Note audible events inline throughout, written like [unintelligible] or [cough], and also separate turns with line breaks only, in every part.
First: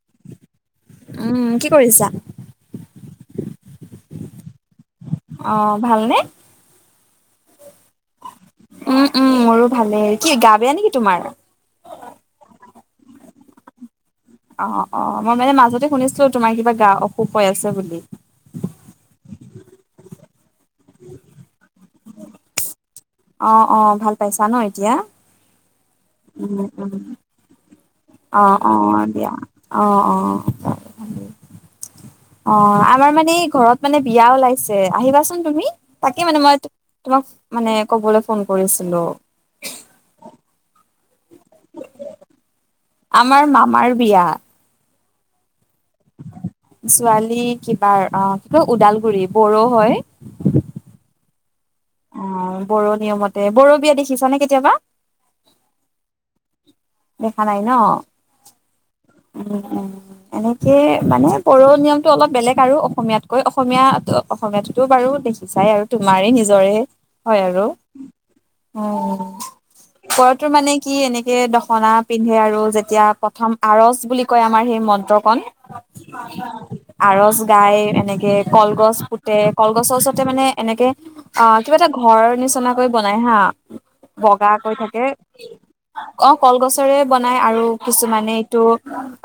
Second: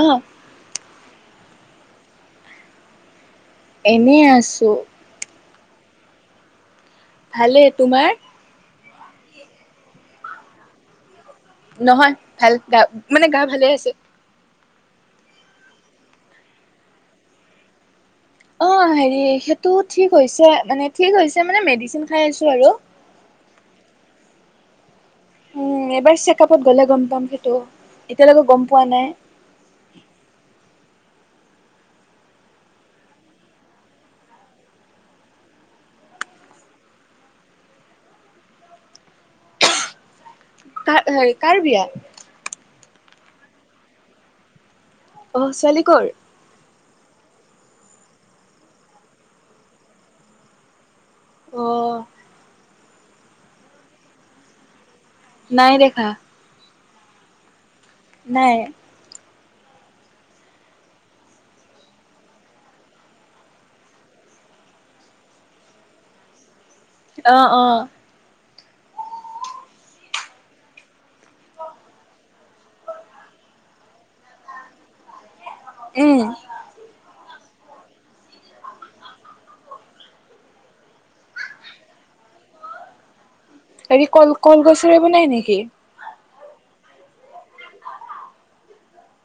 আহ।
উম কি কৰিছা?
এনেই আছো।
অ ভালনে?
ভালে। তোমাৰ?
উম উম মোৰো ভালেই কি গা বেয়া নেকি তোমাৰ?
নহয় ভাল গা মানে গা ভালে আছে।
অ অ মই মানে মাজতে শুনিছিলো তোমাৰ কিবা গা অসুখ আছে বুলি।
অ হেৰি সেইটো ঠিক হৈছে মানে ঠিক হৈছে মানে মেডিচিন খাই আছো আৰু।
অ অ ভাল পাইছা ন এতিয়া।
উম এবাৰ চেকআপত গ'লে গম পাম সেইটো। এতিয়ালৈকে
অহ
গম পোৱা
অহ
নাই।
দিয়া অহ অহ। অ আমাৰ মানে ঘৰত মানে বিয়া ওলাইছে আহিবাচোন তুমি তাকে মানে মই তো তোমাক মানে কবলৈ ফোন কৰিছিলো।
কাৰ কাৰ বিয়া?
আমাৰ মামাৰ বিয়া।
আহ ছোৱালী কৰ?
ছোৱালী কিবা অহ কি কয় ওদালগুৰি বড়ো হয়।
অ',
অ', বড়ো নিয়মতে বঢ়ো বিয়া দেখিছা নে কেতিয়াবা?
নাই দেখা।
দেখা নাই। ন
নাই।
উম অ। এনেকে মানে বঢ়ো নিয়মটো অলপ বেলেগ আৰু অসমীয়াতকৈ অসমীয়া অসমীয়াতো বাৰু দেখি চাই আৰু তোমাৰেই নিজৰে হয়
অ',
আৰু
অ',
উম পোৱা মানে কি এনে সেই দখনা পিন্ধে আৰু যেতিয়া প্ৰথম আৰচ বুলি কয় আমাৰ সেই মন্ত্ৰ কন
উম,
আৰচ গাই এনেকে কলগছ পুতে কলগছৰ ওচৰতে মানে এনেকে অ কিবা এটা ঘৰৰ নি বিচনাকৈ বনাই হা
হেৰি কল
বগা কৈ
কলগছৰে
থাকে
বনাই নেকি?
অ কলগছৰে বনাই আৰু কিছুমানে এইটো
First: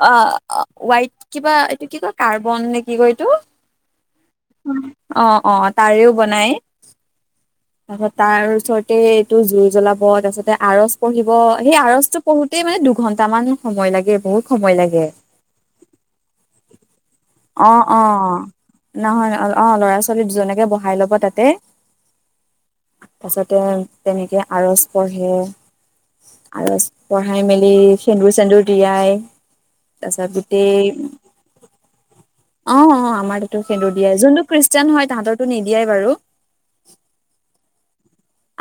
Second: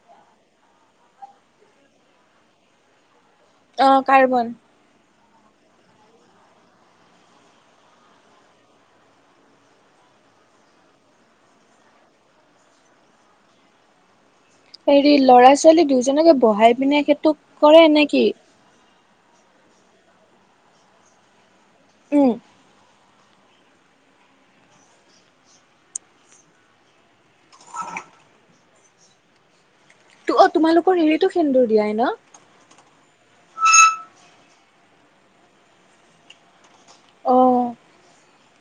অহ ৱাইট কিবা এইটো কি কয় কাৰ্বন নে কি কয় এইটো
অ কাৰ্বন।
অহ অহ তাৰেও বনাই। তাৰপিছত তাৰ ওচৰতে এইটো জুই জ্বলাব তাৰ পাছতে আৰচ পঢ়ি ব সেই আৰচটো পঢ়োতেই মানে দুঘন্টা মান সময় লাগে বহুত সময় লাগে
হেৰি ল'ৰা -ছোৱালী দুজনকে বহাই পিনে সেইটো
অ
কৰে
অ
নেকি?
নহয় ন অ ল'ৰা -ছোৱালী দুজনকে বহাই লব তাতে
উম।
তাৰ পাছতে তেনেকে আৰচ পঢ়ে আৰু পঢ়াই মেলি সেন্দুৰ চেন্দুৰ দিয়াই তাৰপাচতে
অ
গোটেই
তোমালোকৰ হেৰিতো সেন্দুৰ দিয়াই ন
অহ আ আমাৰটোতো সেন্দুৰ দিয়ে যোনটো খ্ৰীষ্টিয়ান হয় তাহতৰটো নিদিয়ে বাৰু।
অ।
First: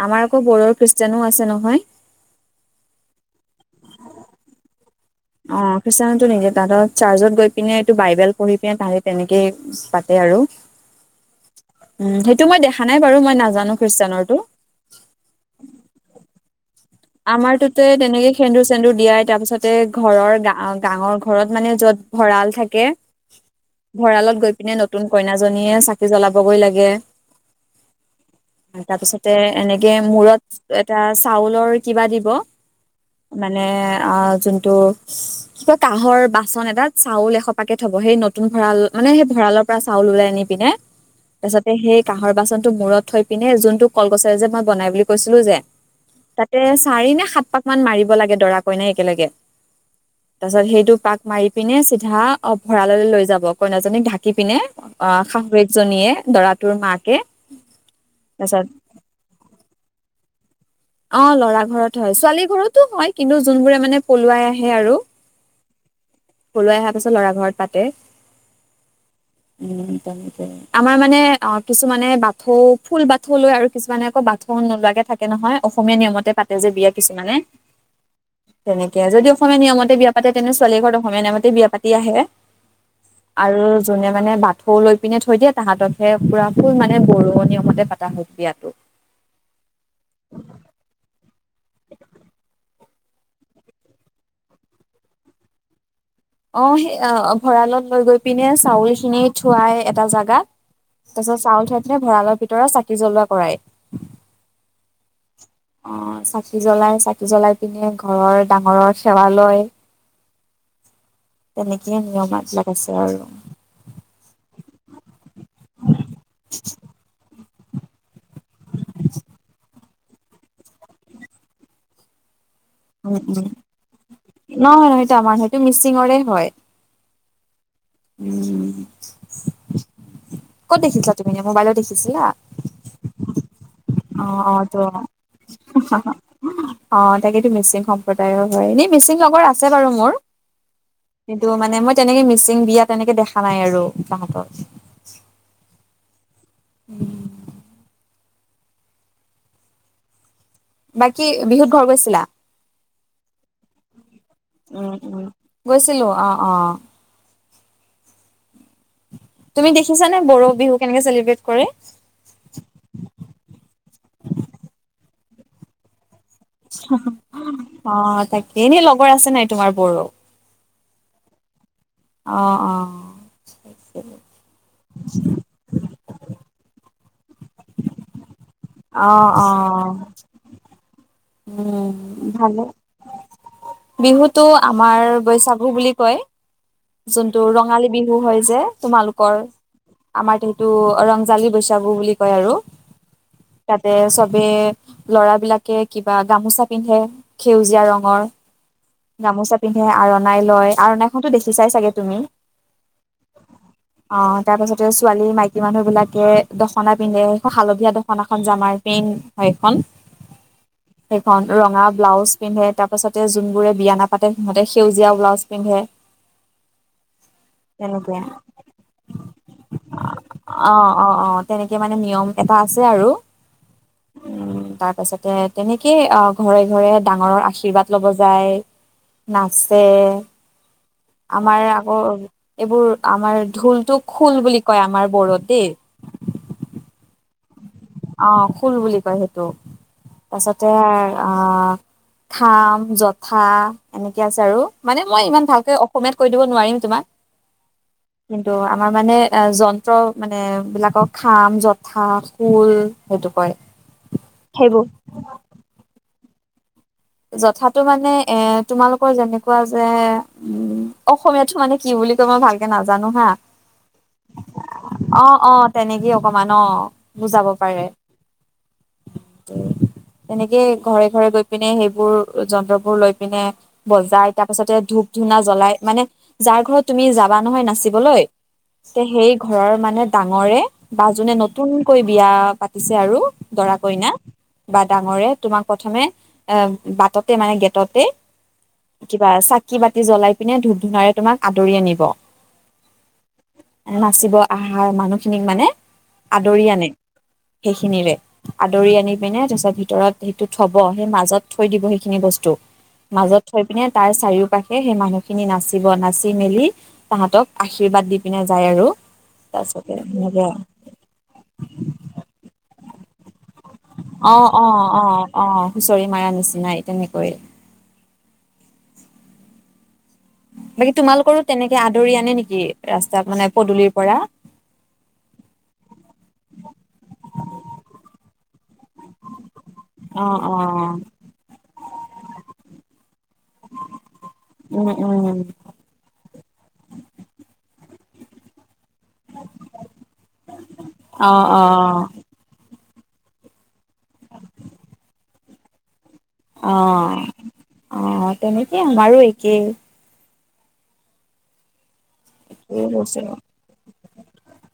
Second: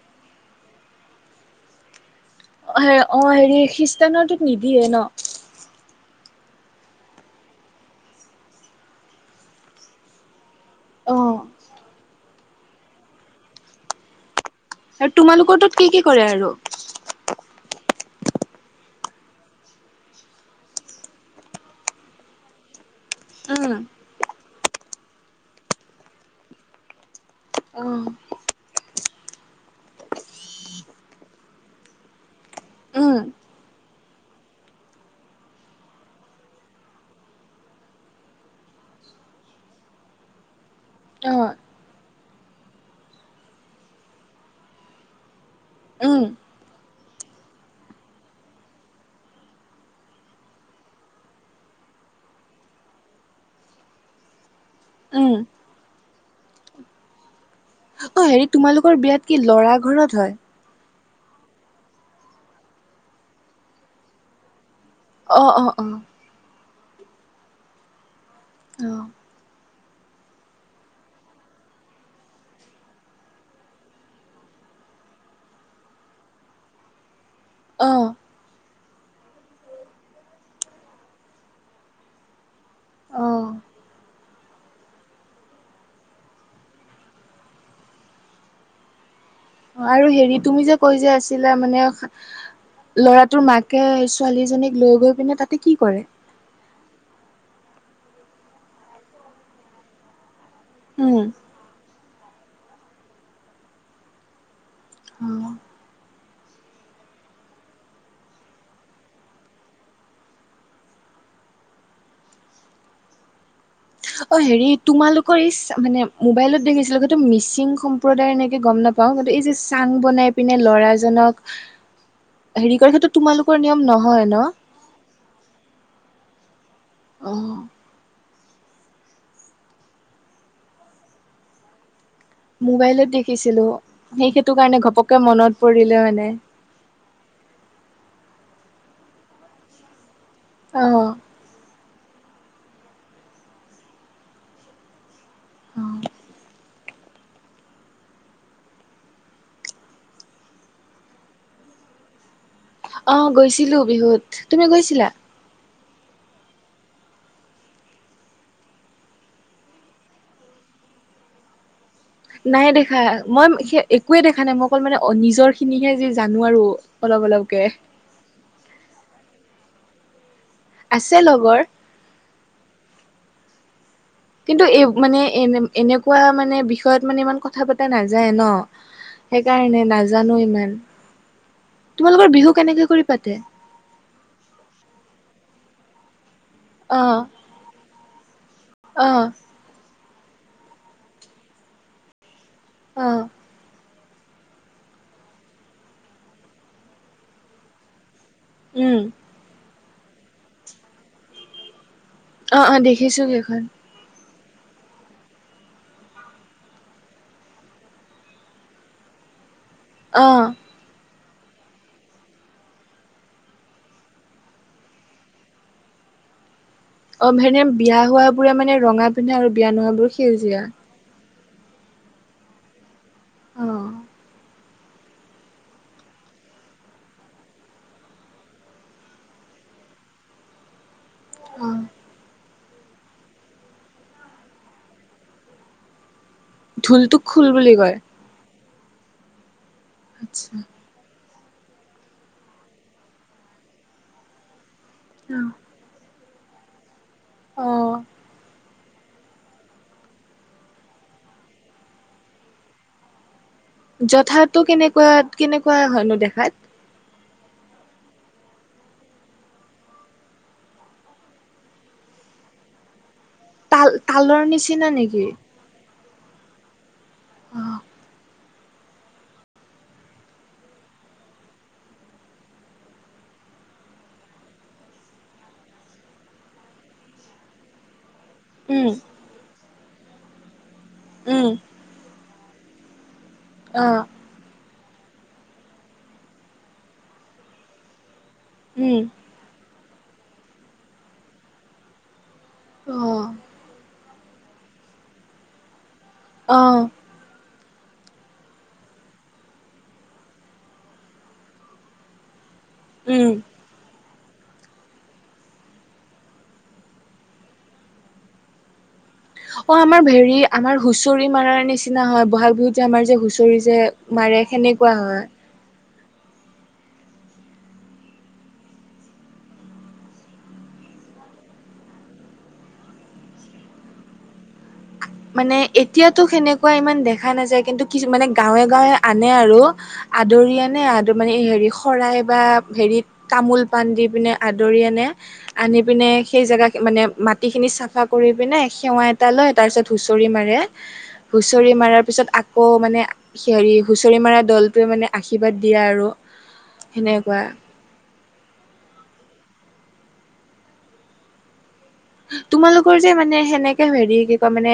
আমাৰ আকৌ বড়ৰ খ্ৰীষ্টানো আছে নহয়।
অঁ অঁ হেৰি খ্ৰীষ্টানৰটো নিদিয়ে ন
অ খ্ৰীষ্টানটো নিজে তাহাঁতৰ চাৰ্চত গৈ পিনে এইটো বাইবেল পঢ়ি পিনে তাহাঁতে তেনেকে পাতে। বাৰু
অ
উম সেইটো মই দেখা নাই বাৰু মই নাজানো খ্ৰীষ্টানৰতো।
আৰু তোমালোকৰ তো কি কি কৰে আৰু?
আমাৰ তোতে তেনেকে সেন্দুৰ চেন্দুৰ দিয়াই তাৰ পিছতে ঘৰৰ গা গাঁৱৰ ঘৰত মানে য'ত ভঁৰাল থাকে।
উম
ভঁৰালত গৈ পিনে নতুন কইনাজনীয়ে চাকি জ্বলাবগৈ লাগে
অ
তাৰ পিছতে এনেকে মূৰত এটা চাউলৰ কিবা দিব
উম
মানে অ যোনটো কিবা কাহৰ বাচন এটাত চাউল এহপাকে থব সেই নতুন ভঁৰাল মানে সেই ভঁৰালৰ পৰা চাউল ওলাই আনি পিনে
অ
তাৰপাছতে সেই কাঁহৰ বাচনটো মূৰত থৈ পিনে যোনটো কলগছেৰে যে মই বনাই বুলি কৈছিলো যে
উম
তে চাৰি নে সাত পাক মান মাৰিব লাগে দৰা কইনা একেলগে। তাৰপিছত সেইটো পাক মাৰি পিনে চিধা অ ভঁৰাললৈ লৈ যাব কইনাজনীক ঢাকি পিনে। অ
উম
শাহুুৱেকজনীয়ে দৰাটোৰ মাকে
অঁ হেৰি
তাৰপিছত
তোমালোকৰ বিয়াত কি লৰা ঘৰত হয়
অ ল'ৰা ঘৰত হয় ছোৱালী ঘৰতো হয় কিন্তু যোনবোৰে মানে পলুৱাই আহে আৰু।
অ অ অ
পলোৱাই অহা পাছত লৰা ঘৰত পাতে।
অঁ।
উ তেনেকে আমাৰ মানে অঁ কিছুমানে বাথৌ ফুল বাথৌ লৈ আৰু কিছুমানে আকৌ বাথ নোলোৱাকে থাকে নহয় অসমীয়া নিয়মতে পাতে যে বিয়া কিছুমানে
অঁ!
তেনেকে যদি অসমীয়া নিয়মতে বিয়া পাতে তেন্ত ছোৱালী ঘৰত অসমীয়া নিয়মতে বিয়া পাতি আহে।
অ
আৰু যোনে মানে বাথৌ লৈ পিনে থৈ দিয়ে তাহাঁতকহে পুৰা ফুল মানে বৰু নিয়মতে পতা হয় বিয়াটো।
আৰু হেৰি তুমি যে কৈ যে আছিলা মানে ল'ৰাটোৰ মাকে ছোৱালীজনীক লৈ গৈ পিনে তাতে কি কৰে?
অ সেই ভঁৰালত লৈ গৈ পিনে চাউল খিনি থোৱাই এটা জাগাত।
উম
তাৰপিছত চাউল থোৱ পিনে ভঁৰালৰ ভিতৰত চাকি জ্বলোৱা কৰাই। অ চাকি জ্বলাই চাকি জ্বলাই পিনে ঘৰৰ ডাঙৰৰ সেৱা লয় তেনেকেই নিয়ম বিলাক আছে আৰু।
অ হেৰি তোমালোকৰ ইচ মানে মোবাইলত দেখিছিলো মিচিং সম্প্ৰ- প্ৰদাৰ এনেকে গম নাপাওঁ কিন্তু এই যে চাং বনাই পিনে ল'ৰাজনক হেৰি কৰাৰ
উম
ক্ষেত্ৰত
উম
তোমালোকৰ নিয়ম নহয় ন
নহয় নহয় সেইটো আমাৰ সেইটো মিচিঙৰে হয়
অ
উম কত দেখিছা তুমি মোবাইলত দেখিছিলা?
মোবাইলত দেখিছিলো। সেই
অঁ
সেইটো
অঁ
কাৰণে
তো অঁ
ঘপককে মনত পৰিলে মানে
অঁ তাকেটো মিচিং সম্প্ৰ সম্প্ৰদায়ৰ হয় এনেই মিচিং লগৰ আছে বাৰু মোৰ
অ
কিন্তু মানে মই তেনেকে মিচিং বিয়া তেনেকে দেখা নাই আৰু তাঁহতৰ।
অঁ।
উম। বাকী বিহুত ঘৰ গৈছিলা?
অ গৈছিলো বিহুত। তুমি গৈছিলা?
অঁ অঁ। তুমি দেখিছা নে বড়ো বিহু কেনেকে চেলিব্ৰেট কৰে?
নাই দেখা মই সেই একোৱে দেখা নাই মই অকল মানে নিজৰ খিনিহে যি জানো আৰু
হুম
অলপ অলপকে
অ, তাকে এনেই লগৰ আছে নাই তোমাৰ ব্ৰ।
আছে লগৰ।
অহ, অহ
কিন্তু এই মানে এনে এনেকুৱা মানে বিষয়ত মানে ইমান কথা পতা নাযায় ন?
অ অ
সেইকাৰণে নাজানো ইমান।
উম,
তোমালোকৰ বিহু
ভালে
কেনেকে কৰি পাতে
বিহুটো আমাৰ বৈশাখ বিহু বুলি কয়,
অ
যোনটো ৰঙালী বিহু হয় যে
অ
তোমালোকৰ। আমাৰ সেইটো ৰংজালী বৈশাগু বুলি কয় আৰু।
অহ।
তাতে চবে ল'ৰা বিলাকে কিবা গামোচা পিন্ধে সেউজীয়া ৰঙৰ।
উম
গামোচা পিন্ধে আৰু অনাই লয় আৰু অনাই খন দেখি চাই চাগে তুমি।
অহ, অহ দেখিছো সেইখন।
অঁ, তাৰপাছতে ছোৱালী, মাইকী মানুহবিলাকে দখনা পিন্ধে বা হালধীয়া দখনাখন জামাৰ পিন্ট সেইখন।
অহ।
সেইখন ৰঙা ব্লাউজ পিন্ধে, তাৰ পাছতে যোনবোৰে বিয়া নাপাতে সিহঁতে সেউজীয়া ব্লাউজ পিন্ধে। [unintelligible]
অহ সেনে বিয়া
তেনেকে
হোৱাবোৰে মানে ৰঙা পিন্ধা আৰু বিয়া নোহাবোৰ সেউজীয়া।
অ', অ', অ', তেনেকে মানে নিয়ম এটা আছে আৰু।
অহ।
উম, তাৰ পাছতে তেনেকেই অ ঘৰে-ঘৰে ডাঙৰৰ আশীৰ্বাদ লব যায়। নাচে আমাৰ
অ
আকৌ এইবোৰ আমাৰ ঢোলটো খোল বুলি কয় আমাৰ বোৰত দেই।
ঢোল তোক
অ, খুল বুলি কয় সেইটো। তাৰ পাছতে
আচ্ছা
অ, খাম, যথা এনেকে আছে আৰু। মানে মই ইমান ভালকে অসমীয়াত কৈ দিব নোৱাৰিম তোমাক।
অ
কিন্তু, আমাৰ মানে অ, যন্ত্ৰ মানে বিলাকৰ খাম জথা শুল সেইটো কয়।
যথাতো
সেইবোৰ
কেনেকুৱা কেনেকুৱা হয়নো দেখাত?
যথাতটো মানে এ তোমালোকৰ যেনেকুৱা যে উম অসমীয়া তো মানে কি বুলি বুলি কয় মই ভালকে নাজানো হা।
তাল তালৰ নিচিনা
অ
নেকি?
অ তেনেকেই অকমান অ, বুজাব
অ
পাৰে। তাতে ঘৰে-ঘৰে গৈ পিনে সেই বোৰ যন্ত্ৰবোৰ লৈ পিনে বজাই তাৰ পিছতে ধূপ-ধূনা জ্বলাই মানে যাৰ ঘৰত তুমি তুমি যাবা নহয় নাচিবলৈ
উম
তে সেই ঘৰৰ মানে ডাঙৰে বা যোনে
উম
নতুনকৈ বিয়া পাতিছে আৰু দৰা
অ
কইনা বা ডাঙৰে তোমাক প্ৰথমে এ বাটতে মানে গেটতে
উম
কিবা চাকি চাকি বাতি জ্বলাই পিনে ধূপ-ধূনাৰে তোমাক আদৰি আনিব।
আহ।
নাচিব অহা মানুহখিনিক মানে
অ
আদৰি আনে। সেইখিনিৰে আদৰি আনি পিনে তাৰপিছত ভিতৰত সেইটো থব সেই মাজত থৈ দিব সেইখিনি বস্তু।
উম
মাজত থৈ পিনে- তাৰ চাৰিও পাশে সেই মানুহখিনি নাচিব। নাচি মেলি তাহাঁতক আশীৰ্বাদ দি পিনে যায় আৰু।
অ,
তাৰপিছতে
আমাৰ হেৰি
সেনেকে
আমাৰ হুঁচৰি মাৰাৰ নিচিনা হয়, বহাগ বিহুত যে আমাৰ যে হুঁচৰি যে মাৰে সেনেকুৱা হয়
অ-অ-অ- অ হুঁচৰি মাৰা নিচিনাই তেনেকৈ। বাকী তোমালোকৰো তেনেকে আদৰি আনে নেকি, ৰাস্তা মানে পদুলিৰ পৰা?
মানে এতিয়াতো সেনেকুৱা ইমান দেখা নাযায় কিন্তু কিছু মানে গাঁৱে গাঁৱে আনে আৰু
অ অ
আদৰি আনে আ মানে হে শৰাই বা হেৰিত তামোল পাণ দি। দি পিনে আদৰি
উম
আনে,
উম
আনি পিনে সেই জেগা মানে মাটিখিনি চাফা কৰি পিনে সেৱা এটা লয় তাৰপিছত। হুচৰি মাৰে
অ',
হুচৰি মাৰাৰ
অ',
পিছত আকৌ মানে। হেৰি হুঁচৰি মৰা দলটোৱে মানে আশীৰ্বাদ দিয়া আৰু।
অ
সেনেকুৱা
অ তেনেকেই আমাৰো একেই। একেই
তোমালোকৰ যে
হৈছে
মানে সেনেকে হেৰি কি কোৱা মানে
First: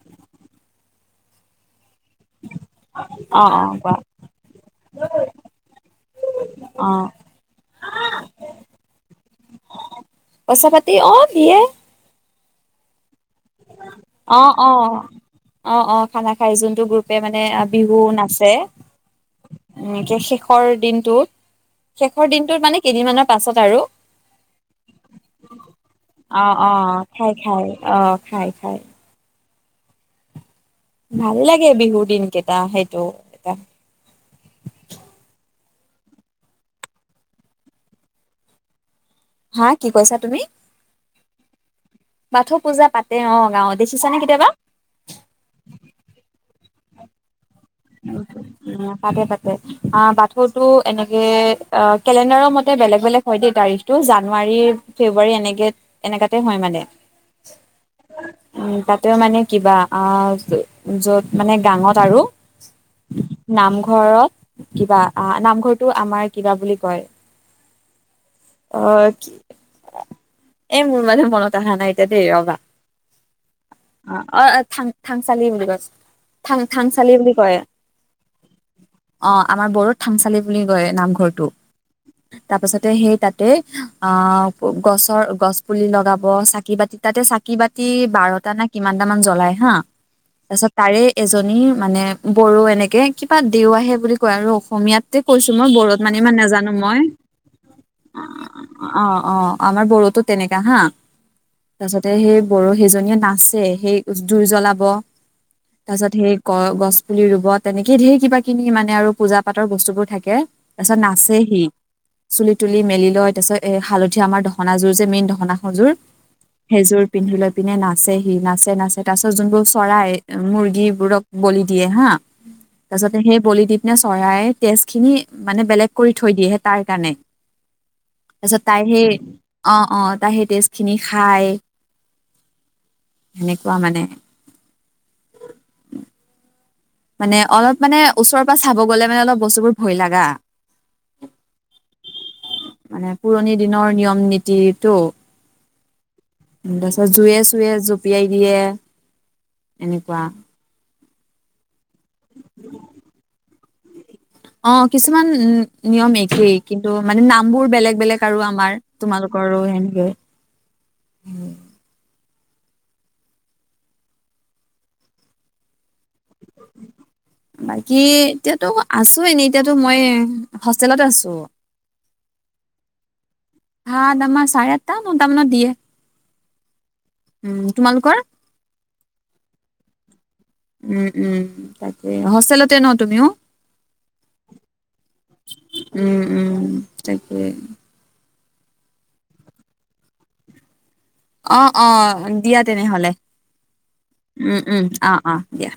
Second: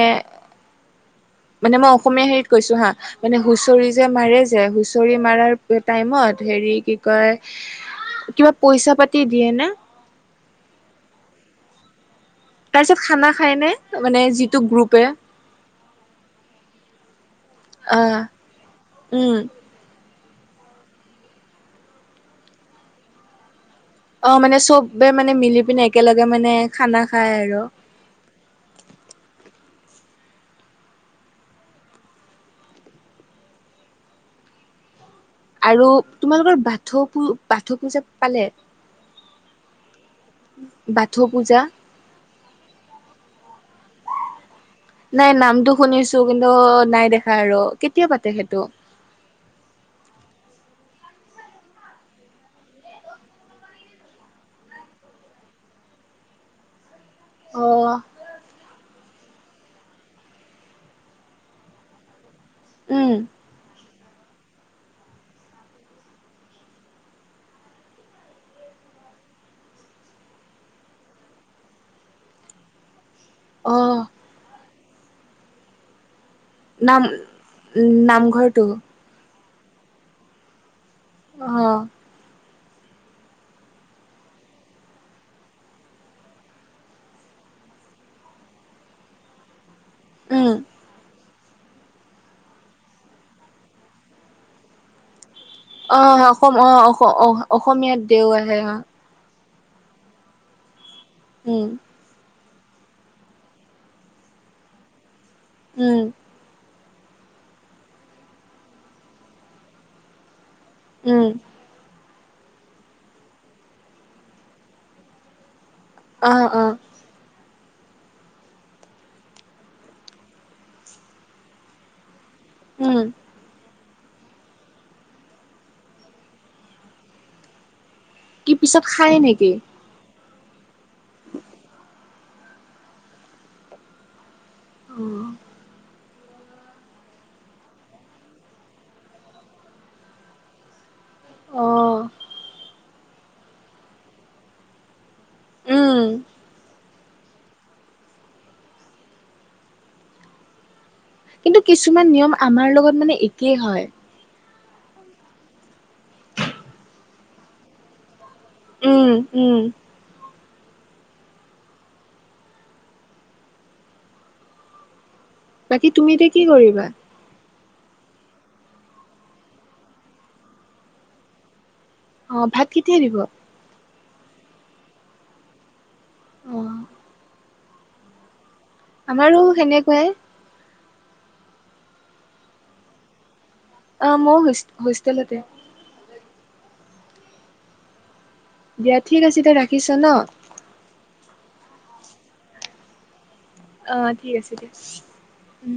মানে মই। অসমীয়া হেৰিত কৈছো হা মানে
অ', অ',
হুঁচৰি
কোৱা
যে মাৰে যে হুঁচৰি মাৰ টাইমত হেৰি কি।
অ',
কয় কিবা পইচা পাতি দিয়ে ন।
পইচা পাতি অ দিয়ে।
তাৰপিছত খানা খায়নে মানে
অ',
যিটো
অ',
গ্ৰুপে।
অ', অ', খানা খাই যোনটো গ্ৰুপে মানে বিহু
অ
নাচে
উম
এনেকে শেষ শেষৰ দিনটোত শেষৰ দিনটোত মানে কেইদিনমানৰ পাছত আৰু।
অ মানে চবে মানে মিলি পিনি একেলগে মানে খানা খাই আৰু।
খায় খায়। ভাল লাগে বিহুৰ দিন কেইটা সেইটো এটা।
আৰু তোমালোকৰ বাথৌ বাথৌ পূজা পালে।
হা কি কৈছা তুমি
বাথৌ পূজা
বাথ পূজা পাতে অ গাঁৱত। দেখিছানে কেতিয়াবা?
নাই নামটো শুনিছো কিন্তু নাই দেখা আৰু। কেতিয়া পাতে সেইটো
তাতে তাতে অ বাথৰটো এনে। অ কেলেণ্ডাৰৰ মতে বেলেগ বেলেগ হয় দেই তাৰিখটো জানুৱাৰী ফেব্ৰুৱাৰী এনেকে তেনেকাতে হয় মানে।
অহঁ।
তেওঁ মানে কিবা অ যত মানে গাঙত আৰু
উম
ঘৰত কিবা নামঘৰটো আমাৰ কিবা বুলি কয়। অ কি এই মোৰ মাজে মনত আহা নাই এতিয়া দেই ৰবা। অ অ থ থাংচালি বুলি কৈছে। থাং
নাম
থাংচালি বুলি কয়
নামঘৰটো
অ আমাৰ বড়োত থানচালি বুলি কয় নামঘৰটো।
অ
তাৰ পাছতে সেই তাতে অ গছৰ গছ পুলি লগাব চাকি বতি তাতে চাকি ক বাতি বাৰটা না কিমানটা মান জ্বলাই হা
উম
তাৰ পিছত তাৰে। এজনী মানে বড়ো এনেকে কিবা দেউ আহে বুলি কয় আৰু অসমীয়তে। কৈছো মই বৰত
অ
মানি ইমান
অসম অ
নাজানো মই
অস অ অসমীয়াত দেও আহে
অ অ। আমাৰ বড়োতো তেনেকা হা
উম
তাৰছতে সেই বড়ো। সেই জনীয়ে নাচে সেই জুই জ্বলাব তাৰ
উম
পিছত সেই কল গছ পুলি ৰুব তেনেকেই ঢেৰ কিবা কিনি মানে আৰু পূজা পাতৰ বস্তুবোৰ থাকে তাৰ পিছত
উম
নাচেহি। চুলি তুলি মেলি লয় তাৰপিছ এ হালধীয়া আমাৰ দহনাযোৰ যে মেইন দহনা সযোৰ
অ অ
সেযোৰ পিন্ধিলে। পিনে নাচে সি নাচে নাচে তাৰ পিছত যোনবোৰ চৰাই মুৰ্গী বোৰক বলি দিয়ে হা। তাৰ
উম
পাছতে সেই পলিটপ। সনা চৰাই তেজ খিনি মানে বেলেগ কৰি থৈ দিয়েহে তাৰ কাৰণে।
কি
তাৰপিছত
পিছত
তাইহে
খায় নেকি
অ অ তাইহ। তেজ খিনি খাই সেনেকুৱা মানে।
উ।
মানে অলপ মানে ওচৰৰ পৰা চাব গ'লে মানে অলপ বস্তুবোৰ ভয় লাগা।
অঁ
মানে পুৰণি দিনৰ নিয়ম নীতিটো
উম।
তাৰ পিছত জুয়ে চুয়ে জঁপিয়াই দিয়ে এনেকুৱা।
কিন্তু কিছুমান নিয়ম আমাৰ লগত মানে একেই হয়।
অ' কিছুমান উ- নিয়ম একেই। কিন্তু মানে নামবোৰ বেলেগ - বেলেগ। আৰু আমাৰ
উম উম
তোমালোকৰো সেনেকে। উম।
বাকী তুমি এতিয়া কৰিবা?
বাকী এতিয়াতো আছো এনেই। এতিয়াতো মই হোষ্টেলত আছো।
অ ভাত কেতিয়া দিব?
ভাত আমাৰ চাৰে আঠটা-নটা মানত দিয়ে।
অ'।
উম, তোমালোকৰ?
আমাৰো সেনেকুৱাই।
উম, উম। তাকে হোষ্টেলতে ন তুমিও?
অ' মও হোষ- হোষ্টেলতে।
উম উম তাকেই।
দিয়া ঠিক আছে দিয়া। ৰাখিছো ন।
অ-অ দিয়া তেনেহলে।
অ ঠিক আছে
উম
দিয়া
- উম। অ' - অ' দিয়া।